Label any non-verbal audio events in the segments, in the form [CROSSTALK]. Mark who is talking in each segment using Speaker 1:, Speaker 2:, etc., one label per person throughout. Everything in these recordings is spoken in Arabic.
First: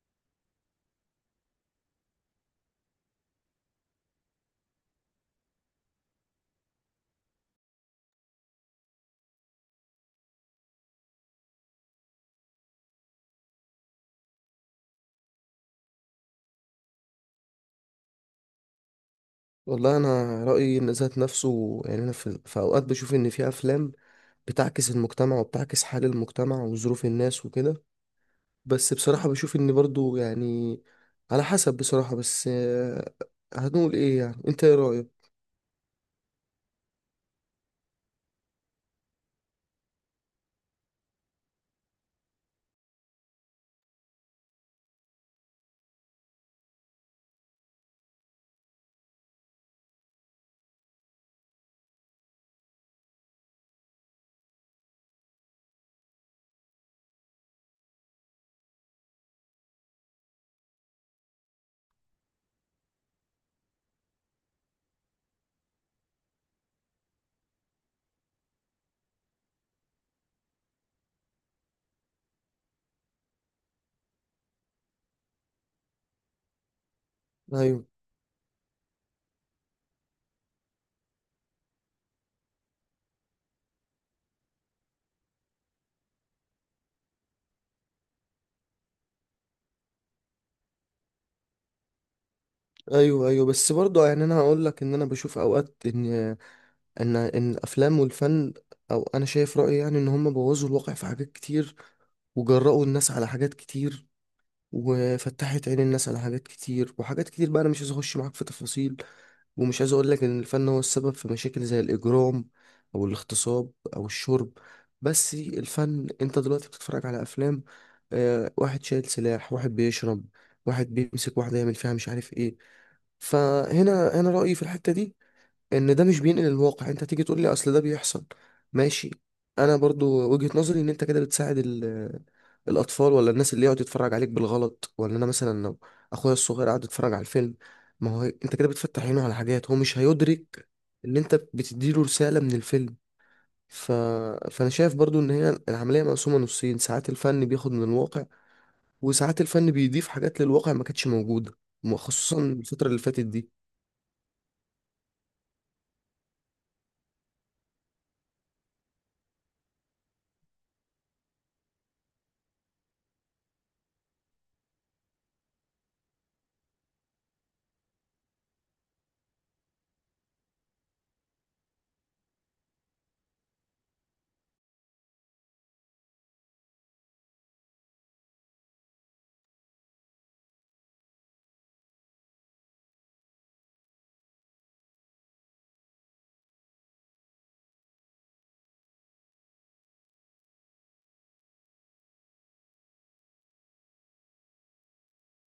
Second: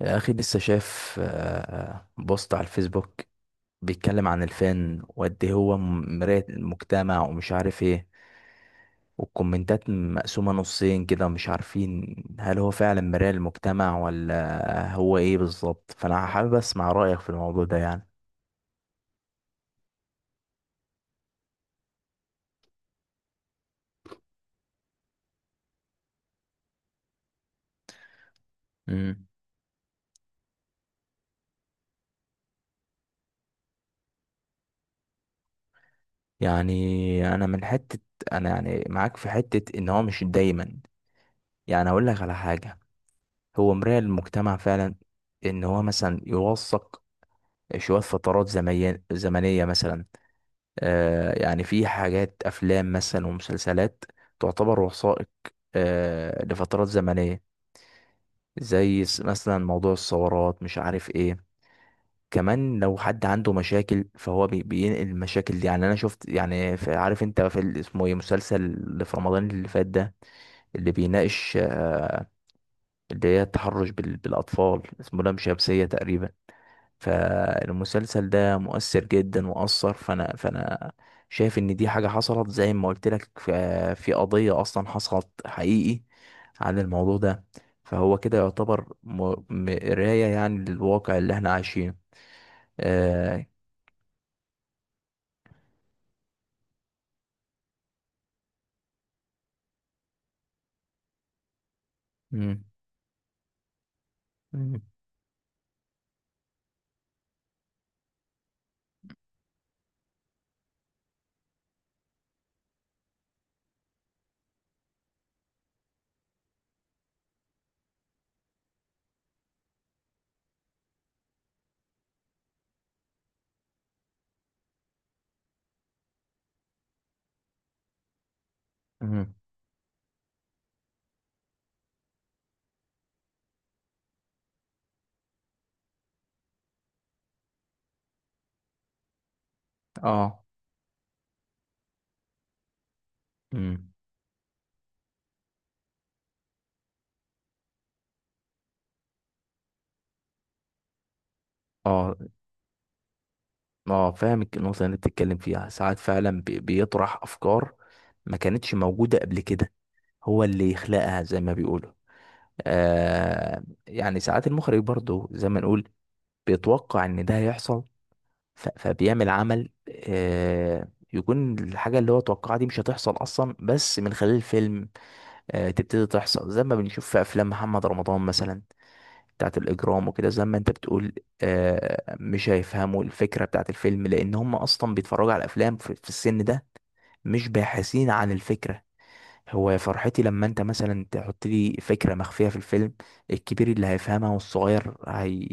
Speaker 1: يا أخي لسه شايف بوست على الفيسبوك بيتكلم عن الفن وقد إيه هو مراية المجتمع ومش عارف ايه. والكومنتات مقسومة نصين كده، مش عارفين هل هو فعلا مراية المجتمع ولا هو ايه بالظبط، فأنا حابب أسمع رأيك في الموضوع ده يعني.
Speaker 2: والله انا رايي ان ذات نفسه يعني انا في اوقات بشوف ان في افلام بتعكس المجتمع وبتعكس حال المجتمع وظروف الناس وكده. بس
Speaker 1: امم.
Speaker 2: بصراحه بشوف ان برضو يعني على حسب بصراحه. بس هنقول ايه؟ يعني انت ايه رايك؟
Speaker 1: يعني أنا من حتة، أنا يعني معاك في حتة إن هو مش دايما، يعني أقول لك على حاجة، هو مراية المجتمع فعلا، إن هو مثلا يوثق شوية فترات زمنية مثلا. يعني في حاجات أفلام مثلا ومسلسلات تعتبر وثائق، لفترات زمنية، زي مثلا موضوع الثورات مش عارف ايه. كمان لو حد عنده مشاكل فهو بينقل المشاكل دي. يعني انا شفت يعني عارف انت في اسمه ايه، مسلسل اللي في رمضان اللي فات ده، اللي بيناقش، اللي هي التحرش بالاطفال، اسمه لام شمسية تقريبا.
Speaker 2: ايوه،
Speaker 1: فالمسلسل ده مؤثر جدا وأثر. فأنا شايف إن دي حاجة حصلت زي ما قلت لك، في قضية أصلا حصلت حقيقي عن الموضوع ده. فهو كده يعتبر مراية يعني للواقع اللي احنا عايشينه.
Speaker 2: ايوه، ايوه،
Speaker 1: آه.
Speaker 2: بس برضو يعني انا هقول لك ان انا بشوف اوقات ان الافلام والفن، او انا شايف رايي يعني ان هم بوظوا الواقع في حاجات كتير،
Speaker 1: مم.
Speaker 2: وجرأوا الناس على حاجات كتير،
Speaker 1: مم.
Speaker 2: وفتحت عين الناس على حاجات كتير. وحاجات كتير بقى انا مش عايز اخش معاك في تفاصيل، ومش عايز اقول لك ان الفن هو السبب في مشاكل زي الاجرام او الاغتصاب او الشرب. بس الفن، انت دلوقتي بتتفرج على افلام، واحد شايل سلاح، واحد بيشرب، واحد بيمسك واحدة يعمل فيها مش عارف ايه. فهنا انا رأيي في الحتة دي ان ده مش بينقل الواقع. انت تيجي تقول لي اصل ده بيحصل، ماشي،
Speaker 1: مم.
Speaker 2: انا برضو وجهة نظري ان انت كده بتساعد الاطفال، ولا الناس اللي يقعد يتفرج عليك بالغلط. ولا انا مثلا لو اخويا الصغير قاعد يتفرج على الفيلم، ما هو انت كده بتفتح عينه على حاجات هو مش
Speaker 1: اه.
Speaker 2: هيدرك ان انت بتديله رسالة من الفيلم. ف...
Speaker 1: مم.
Speaker 2: فانا شايف برضو ان هي العملية مقسومة نصين. ساعات الفن بياخد من الواقع، وساعات الفن بيضيف حاجات للواقع ما كانتش موجودة،
Speaker 1: اه.
Speaker 2: خصوصا الفترة اللي فاتت دي.
Speaker 1: اه، فاهم النقطة اللي انت بتتكلم فيها. ساعات فعلا بيطرح أفكار ما كانتش موجودة قبل كده، هو اللي يخلقها زي ما بيقولوا. آه، يعني ساعات المخرج برضو زي ما نقول بيتوقع ان ده هيحصل، فبيعمل عمل، آه، يكون الحاجة اللي هو توقعها دي مش هتحصل أصلا بس من خلال الفيلم آه تبتدي تحصل، زي ما بنشوف في أفلام محمد رمضان مثلا بتاعت الإجرام وكده زي ما أنت بتقول. آه، مش هيفهموا الفكرة بتاعت الفيلم، لأن هم أصلا بيتفرجوا على الأفلام في السن ده، مش باحثين عن الفكرة. هو فرحتي لما انت مثلا تحط لي فكرة مخفية في الفيلم، الكبير اللي هيفهمها والصغير هي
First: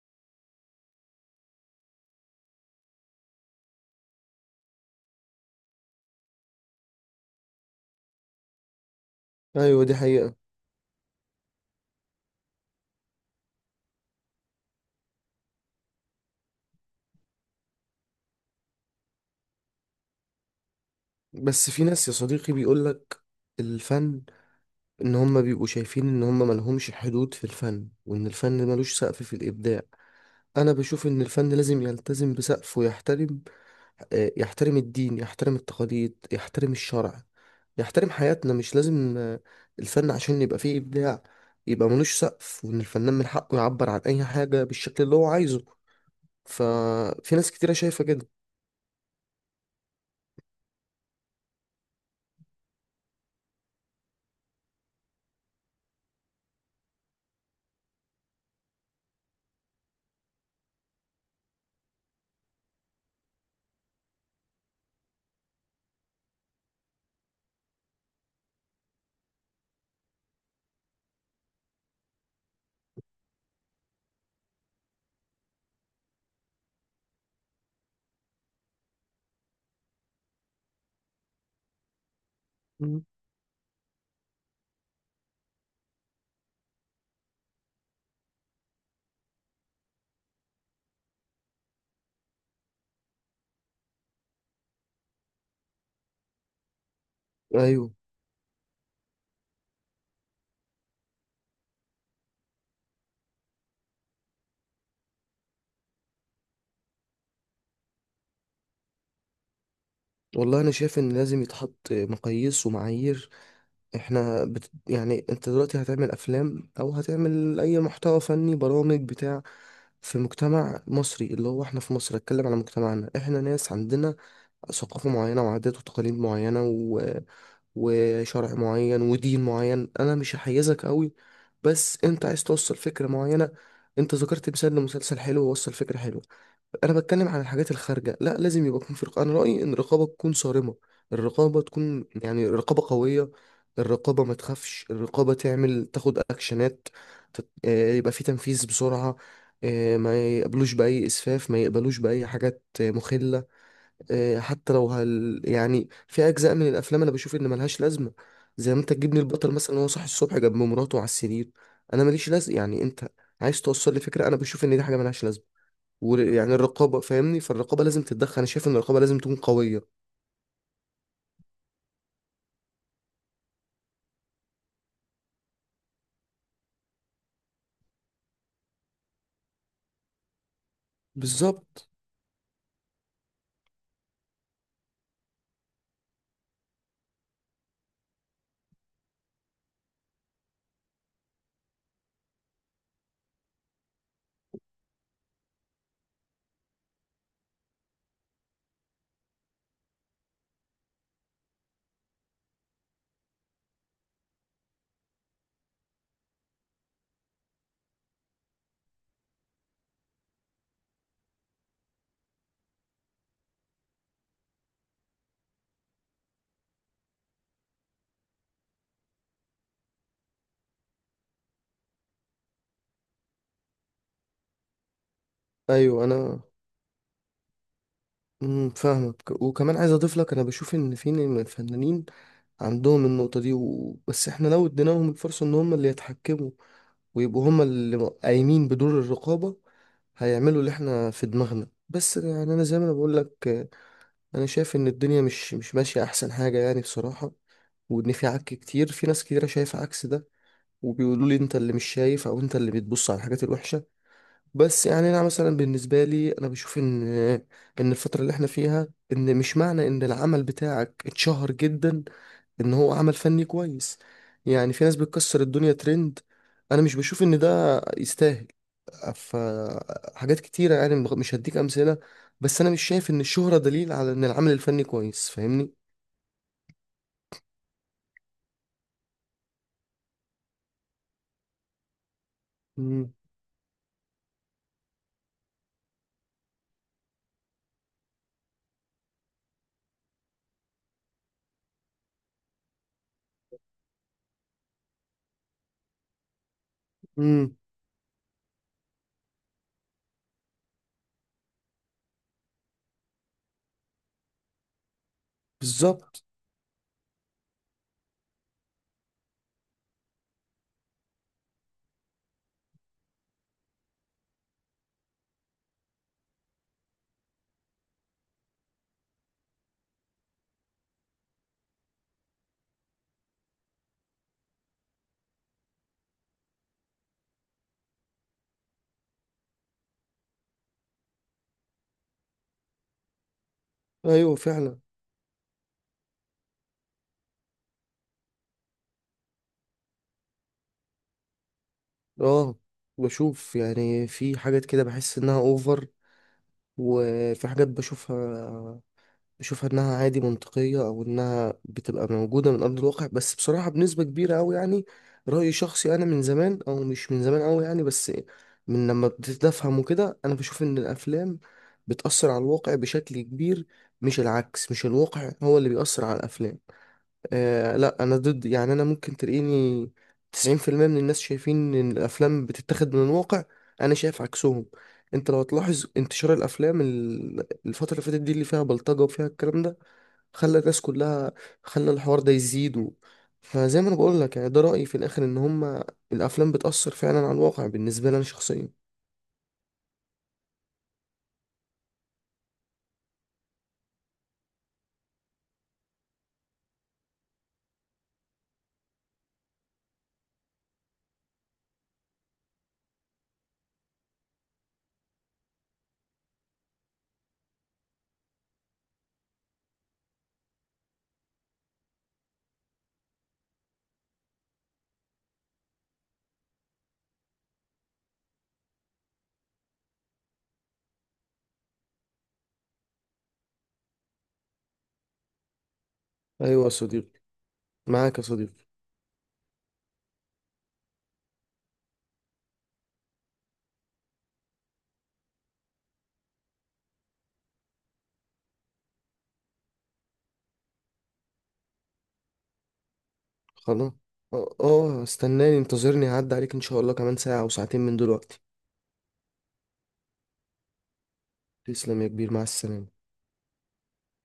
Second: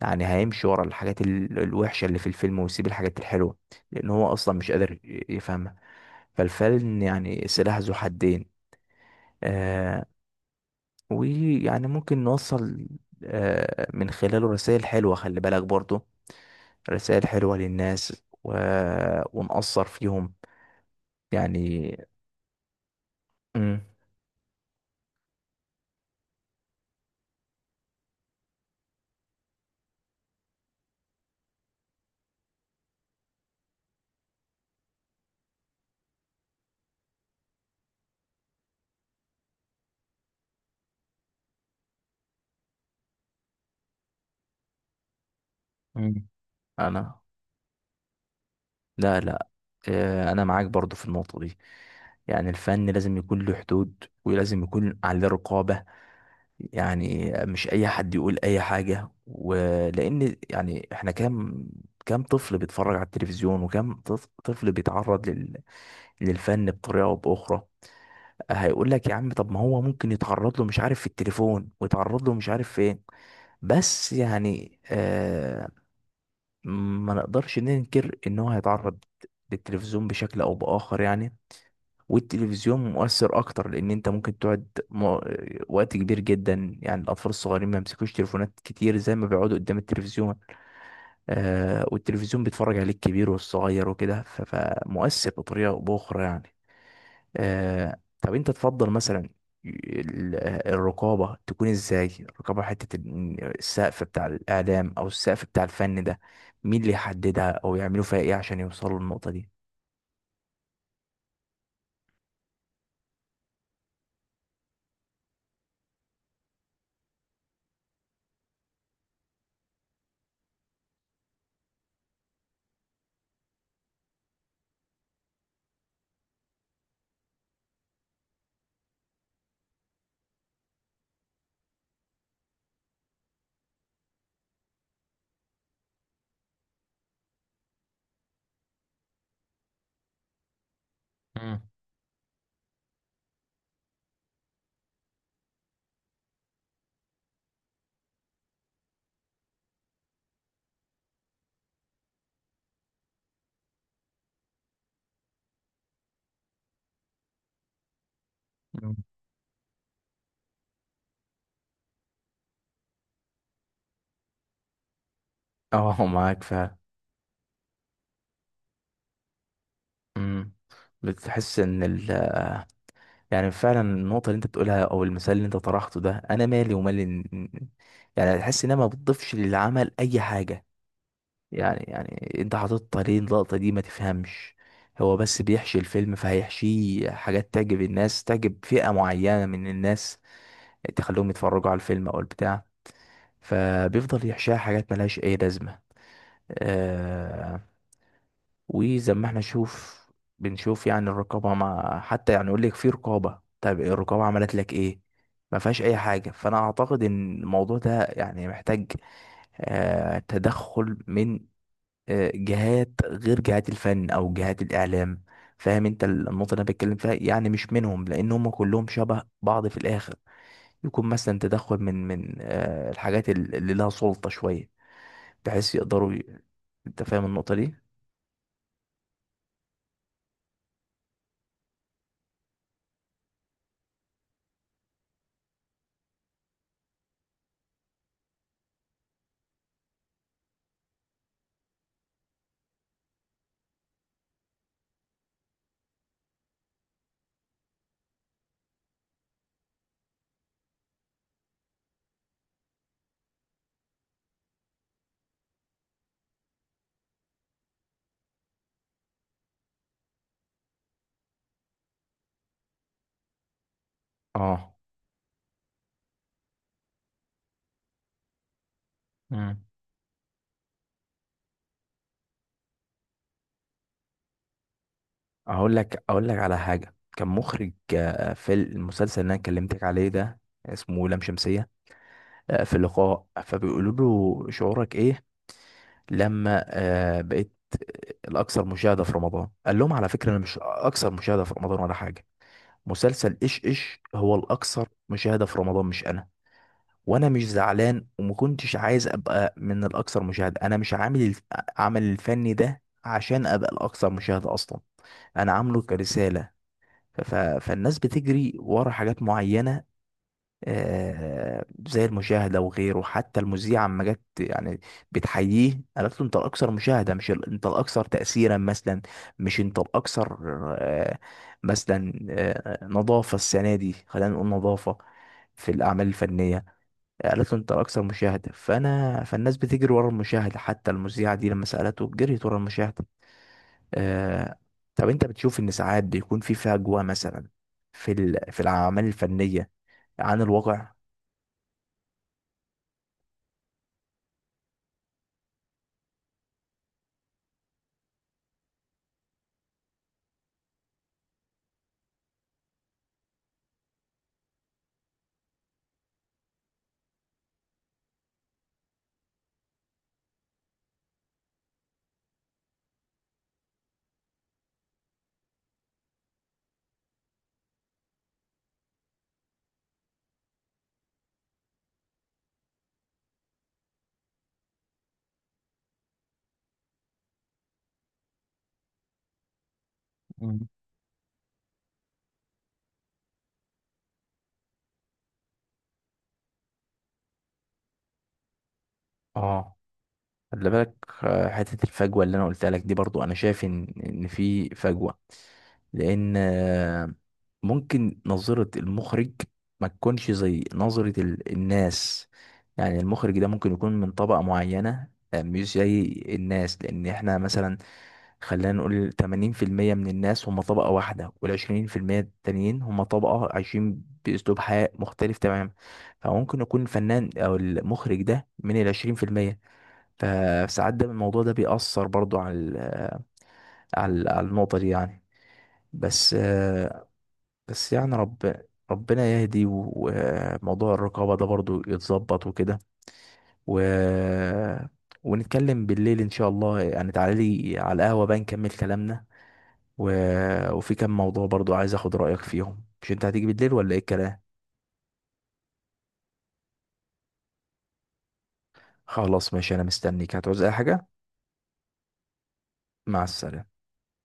Speaker 1: يعني هيمشي ورا الحاجات الوحشة اللي في الفيلم ويسيب الحاجات الحلوة، لأن هو أصلا مش قادر يفهمها. فالفيلم يعني سلاح ذو حدين.
Speaker 2: ايوه، دي
Speaker 1: آه.
Speaker 2: حقيقة.
Speaker 1: ويعني ممكن نوصل آه من خلاله رسائل حلوة، خلي بالك برضه رسائل حلوة للناس، ونأثر فيهم
Speaker 2: بس في
Speaker 1: يعني.
Speaker 2: ناس يا صديقي بيقولك
Speaker 1: مم.
Speaker 2: الفن، ان هم بيبقوا شايفين ان هم ملهمش حدود في الفن، وان الفن ملوش سقف في الابداع. انا بشوف ان الفن لازم يلتزم بسقف ويحترم. يحترم الدين، يحترم التقاليد، يحترم الشرع، يحترم حياتنا. مش لازم الفن عشان يبقى فيه ابداع يبقى ملوش سقف، وان الفنان من حقه يعبر عن اي حاجة بالشكل اللي هو عايزه.
Speaker 1: مم. أنا،
Speaker 2: ففي ناس كتيرة شايفة كده.
Speaker 1: لا، لا، انا معاك برضو في النقطة دي. يعني الفن لازم يكون له حدود ولازم يكون عليه رقابة، يعني مش اي حد يقول اي حاجة. ولان يعني احنا كام طفل بيتفرج على التلفزيون، وكام طفل بيتعرض للفن بطريقة او باخرى. هيقول لك يا عم، طب ما هو ممكن يتعرض له مش عارف في التليفون ويتعرض له مش عارف فين، بس يعني آه، ما نقدرش ننكر ان هو هيتعرض للتلفزيون بشكل او باخر يعني. والتلفزيون
Speaker 2: مم.
Speaker 1: مؤثر اكتر، لان انت ممكن تقعد وقت كبير جدا. يعني الاطفال الصغيرين ما يمسكوش تليفونات كتير زي ما بيقعدوا قدام التلفزيون. آه، والتلفزيون بيتفرج عليه الكبير والصغير وكده، فمؤثر بطريقه او باخرى يعني.
Speaker 2: ايوه.
Speaker 1: آه، طب انت تفضل مثلا ال- الرقابة تكون ازاي؟ الرقابة، حتة السقف بتاع الإعلام أو السقف بتاع الفن ده، مين اللي يحددها أو يعملوا فيها ايه عشان يوصلوا للنقطة دي؟
Speaker 2: والله انا شايف ان لازم يتحط مقاييس ومعايير. احنا يعني انت دلوقتي هتعمل افلام او هتعمل اي محتوى فني، برامج، بتاع، في مجتمع مصري اللي هو احنا في مصر. اتكلم على مجتمعنا، احنا ناس عندنا ثقافة معينة وعادات وتقاليد معينة وشرع معين ودين معين. انا مش هحيزك قوي، بس انت عايز توصل فكرة معينة. انت ذكرت مثال لمسلسل حلو ووصل فكرة حلوة. انا بتكلم عن الحاجات الخارجه، لا، لازم يبقى يكون في رقابه. انا رايي ان الرقابه تكون صارمه،
Speaker 1: مم.
Speaker 2: الرقابه تكون يعني رقابه قويه. الرقابه ما تخافش، الرقابه تعمل تاخد اكشنات. يبقى في تنفيذ بسرعه. ما يقبلوش باي اسفاف، ما يقبلوش باي حاجات مخله. حتى لو هل يعني في اجزاء من الافلام انا بشوف ان ملهاش لازمه. زي ما انت
Speaker 1: مم.
Speaker 2: تجيبني البطل مثلا وهو صاحي الصبح جنب مراته على السرير، انا ماليش لازمه. يعني انت عايز توصل لي فكره، انا بشوف ان دي حاجه ملهاش لازمه.
Speaker 1: [LAUGHS] اه، معاك
Speaker 2: ويعني
Speaker 1: فعلا.
Speaker 2: الرقابه، فاهمني، فالرقابه لازم تتدخل. انا شايف ان الرقابه لازم تكون قويه.
Speaker 1: امم. بتحس ان يعني فعلا النقطة اللي انت بتقولها او المثال اللي انت طرحته ده، انا مالي ومال يعني تحس انها ما بتضيفش للعمل اي حاجة. يعني
Speaker 2: بالظبط.
Speaker 1: يعني انت حاططها ليه اللقطة دي؟ ما تفهمش. هو بس بيحشي الفيلم، فهيحشيه حاجات تعجب الناس، تعجب فئة معينة من الناس، تخليهم يتفرجوا على الفيلم او البتاع، فبيفضل يحشيها حاجات ملهاش اي لازمة. آه. وزي ما احنا نشوف، بنشوف يعني الرقابة، مع حتى يعني يقول لك في رقابة، طيب الرقابة عملت لك ايه؟ ما فيهاش اي حاجة. فانا اعتقد ان الموضوع ده يعني محتاج آه تدخل من آه، جهات غير جهات الفن او جهات الاعلام. فاهم انت النقطه اللي انا بتكلم فيها، يعني مش منهم، لان هم كلهم شبه بعض في الاخر. يكون مثلا تدخل من آه، الحاجات اللي لها سلطه شويه، بحيث
Speaker 2: ايوه
Speaker 1: يقدروا
Speaker 2: انا.
Speaker 1: انت فاهم النقطه دي؟
Speaker 2: فاهمك، وكمان عايز اضيف لك. انا بشوف ان في من الفنانين عندهم النقطه دي، بس احنا لو اديناهم الفرصه ان هم اللي يتحكموا ويبقوا هما اللي قايمين بدور الرقابة، هيعملوا اللي احنا في دماغنا. بس يعني انا زي ما انا بقول لك، انا شايف ان الدنيا مش ماشية احسن حاجة يعني بصراحة. وان في عك كتير، في ناس كتيرة شايفة عكس ده، وبيقولوا لي انت اللي مش شايف او انت اللي بتبص على الحاجات الوحشة. بس يعني انا مثلا بالنسبه لي، انا بشوف ان الفتره اللي احنا فيها، ان مش معنى ان العمل بتاعك اتشهر جدا ان هو عمل فني كويس.
Speaker 1: اه.
Speaker 2: يعني في ناس بتكسر الدنيا ترند، انا مش بشوف ان ده يستاهل. ف
Speaker 1: مم.
Speaker 2: حاجات كتيره يعني مش هديك امثله، بس انا مش شايف ان الشهره دليل على ان العمل الفني كويس. فاهمني؟
Speaker 1: اقول لك على حاجه، كان مخرج آه، في المسلسل اللي انا كلمتك عليه ده اسمه لام شمسيه، آه، في
Speaker 2: امم
Speaker 1: لقاء فبيقولوا له شعورك ايه لما آه، بقيت الاكثر مشاهده في رمضان؟ قال لهم على فكره انا مش اكثر مشاهده في رمضان ولا حاجه. مسلسل ايش هو الاكثر مشاهده في رمضان، مش انا. وانا مش
Speaker 2: امم
Speaker 1: زعلان وما كنتش عايز ابقى من الاكثر مشاهده، انا مش عامل عمل الفني ده عشان ابقى الاكثر مشاهده اصلا، انا عامله
Speaker 2: بالظبط.
Speaker 1: كرساله. ف... ف- فالناس بتجري ورا حاجات معينه آه، زي المشاهدة وغيره. حتى المذيعة لما جت يعني بتحييه قالت له انت الأكثر مشاهدة، مش انت الأكثر تأثيرا مثلا، مش انت الأكثر آه، مثلا آه، نظافة السنة دي، خلينا نقول نظافة في الأعمال الفنية، قالت له انت الأكثر مشاهدة. فأنا فالناس بتجري ورا المشاهدة حتى المذيعة دي لما سألته جريت ورا المشاهدة.
Speaker 2: ايوه
Speaker 1: آه،
Speaker 2: فعلا.
Speaker 1: طب انت بتشوف ان ساعات بيكون في فجوة مثلا في في الأعمال الفنية عن الواقع؟
Speaker 2: اه، بشوف يعني في حاجات كده بحس انها اوفر، وفي حاجات بشوفها انها عادي منطقية، او انها بتبقى موجودة من ارض الواقع. بس بصراحة بنسبة كبيرة اوي يعني، رأيي شخصي. انا من زمان، او مش من زمان اوي يعني، بس من لما ابتديت افهم وكده، انا بشوف ان الافلام بتأثر على الواقع بشكل كبير. مش العكس، مش الواقع هو اللي بيأثر على الافلام. لا انا ضد. يعني انا ممكن تلاقيني 90% من الناس شايفين ان الافلام بتتاخد من الواقع، انا شايف عكسهم. انت لو هتلاحظ انتشار الافلام، الفتره اللي فاتت دي اللي فيها بلطجه وفيها الكلام ده، خلى الناس كلها، خلى الحوار ده يزيد فزي ما انا بقول لك يعني، ده رايي في الاخر ان هما الافلام بتاثر فعلا على الواقع، بالنسبه لي انا شخصيا.
Speaker 1: اه. خلي بالك آه، حتة الفجوة اللي انا قلتها لك دي، برضو انا شايف ان في فجوة، لان آه، ممكن نظرة المخرج ما تكونش زي نظرة الناس. يعني المخرج ده ممكن يكون من طبقة معينة آه، مش زي الناس. لان احنا مثلا خلينا نقول 80% من الناس هم طبقة واحدة، وال20% التانيين هم طبقة عايشين بأسلوب حياة مختلف تماما. فممكن يكون الفنان أو المخرج ده من 20%. فساعات ده الموضوع ده بيأثر برضو على على النقطة دي يعني. بس
Speaker 2: ايوه يا
Speaker 1: آه،
Speaker 2: صديقي.
Speaker 1: بس يعني
Speaker 2: معاك يا صديقي.
Speaker 1: ربنا يهدي، وموضوع الرقابة ده برضو يتظبط وكده، و... ونتكلم بالليل إن شاء الله يعني. تعالى لي على القهوة بقى نكمل كلامنا، و... وفي كام موضوع برضو عايز أخد رأيك فيهم. مش أنت هتيجي بالليل ولا
Speaker 2: خلاص.
Speaker 1: إيه الكلام؟
Speaker 2: اه استناني، انتظرني، هعدي عليك ان شاء الله كمان ساعه او ساعتين من دلوقتي.
Speaker 1: خلاص، ماشي، أنا مستنيك. هتعوز أي حاجة؟
Speaker 2: تسلم يا كبير، مع السلامه.
Speaker 1: مع السلامة.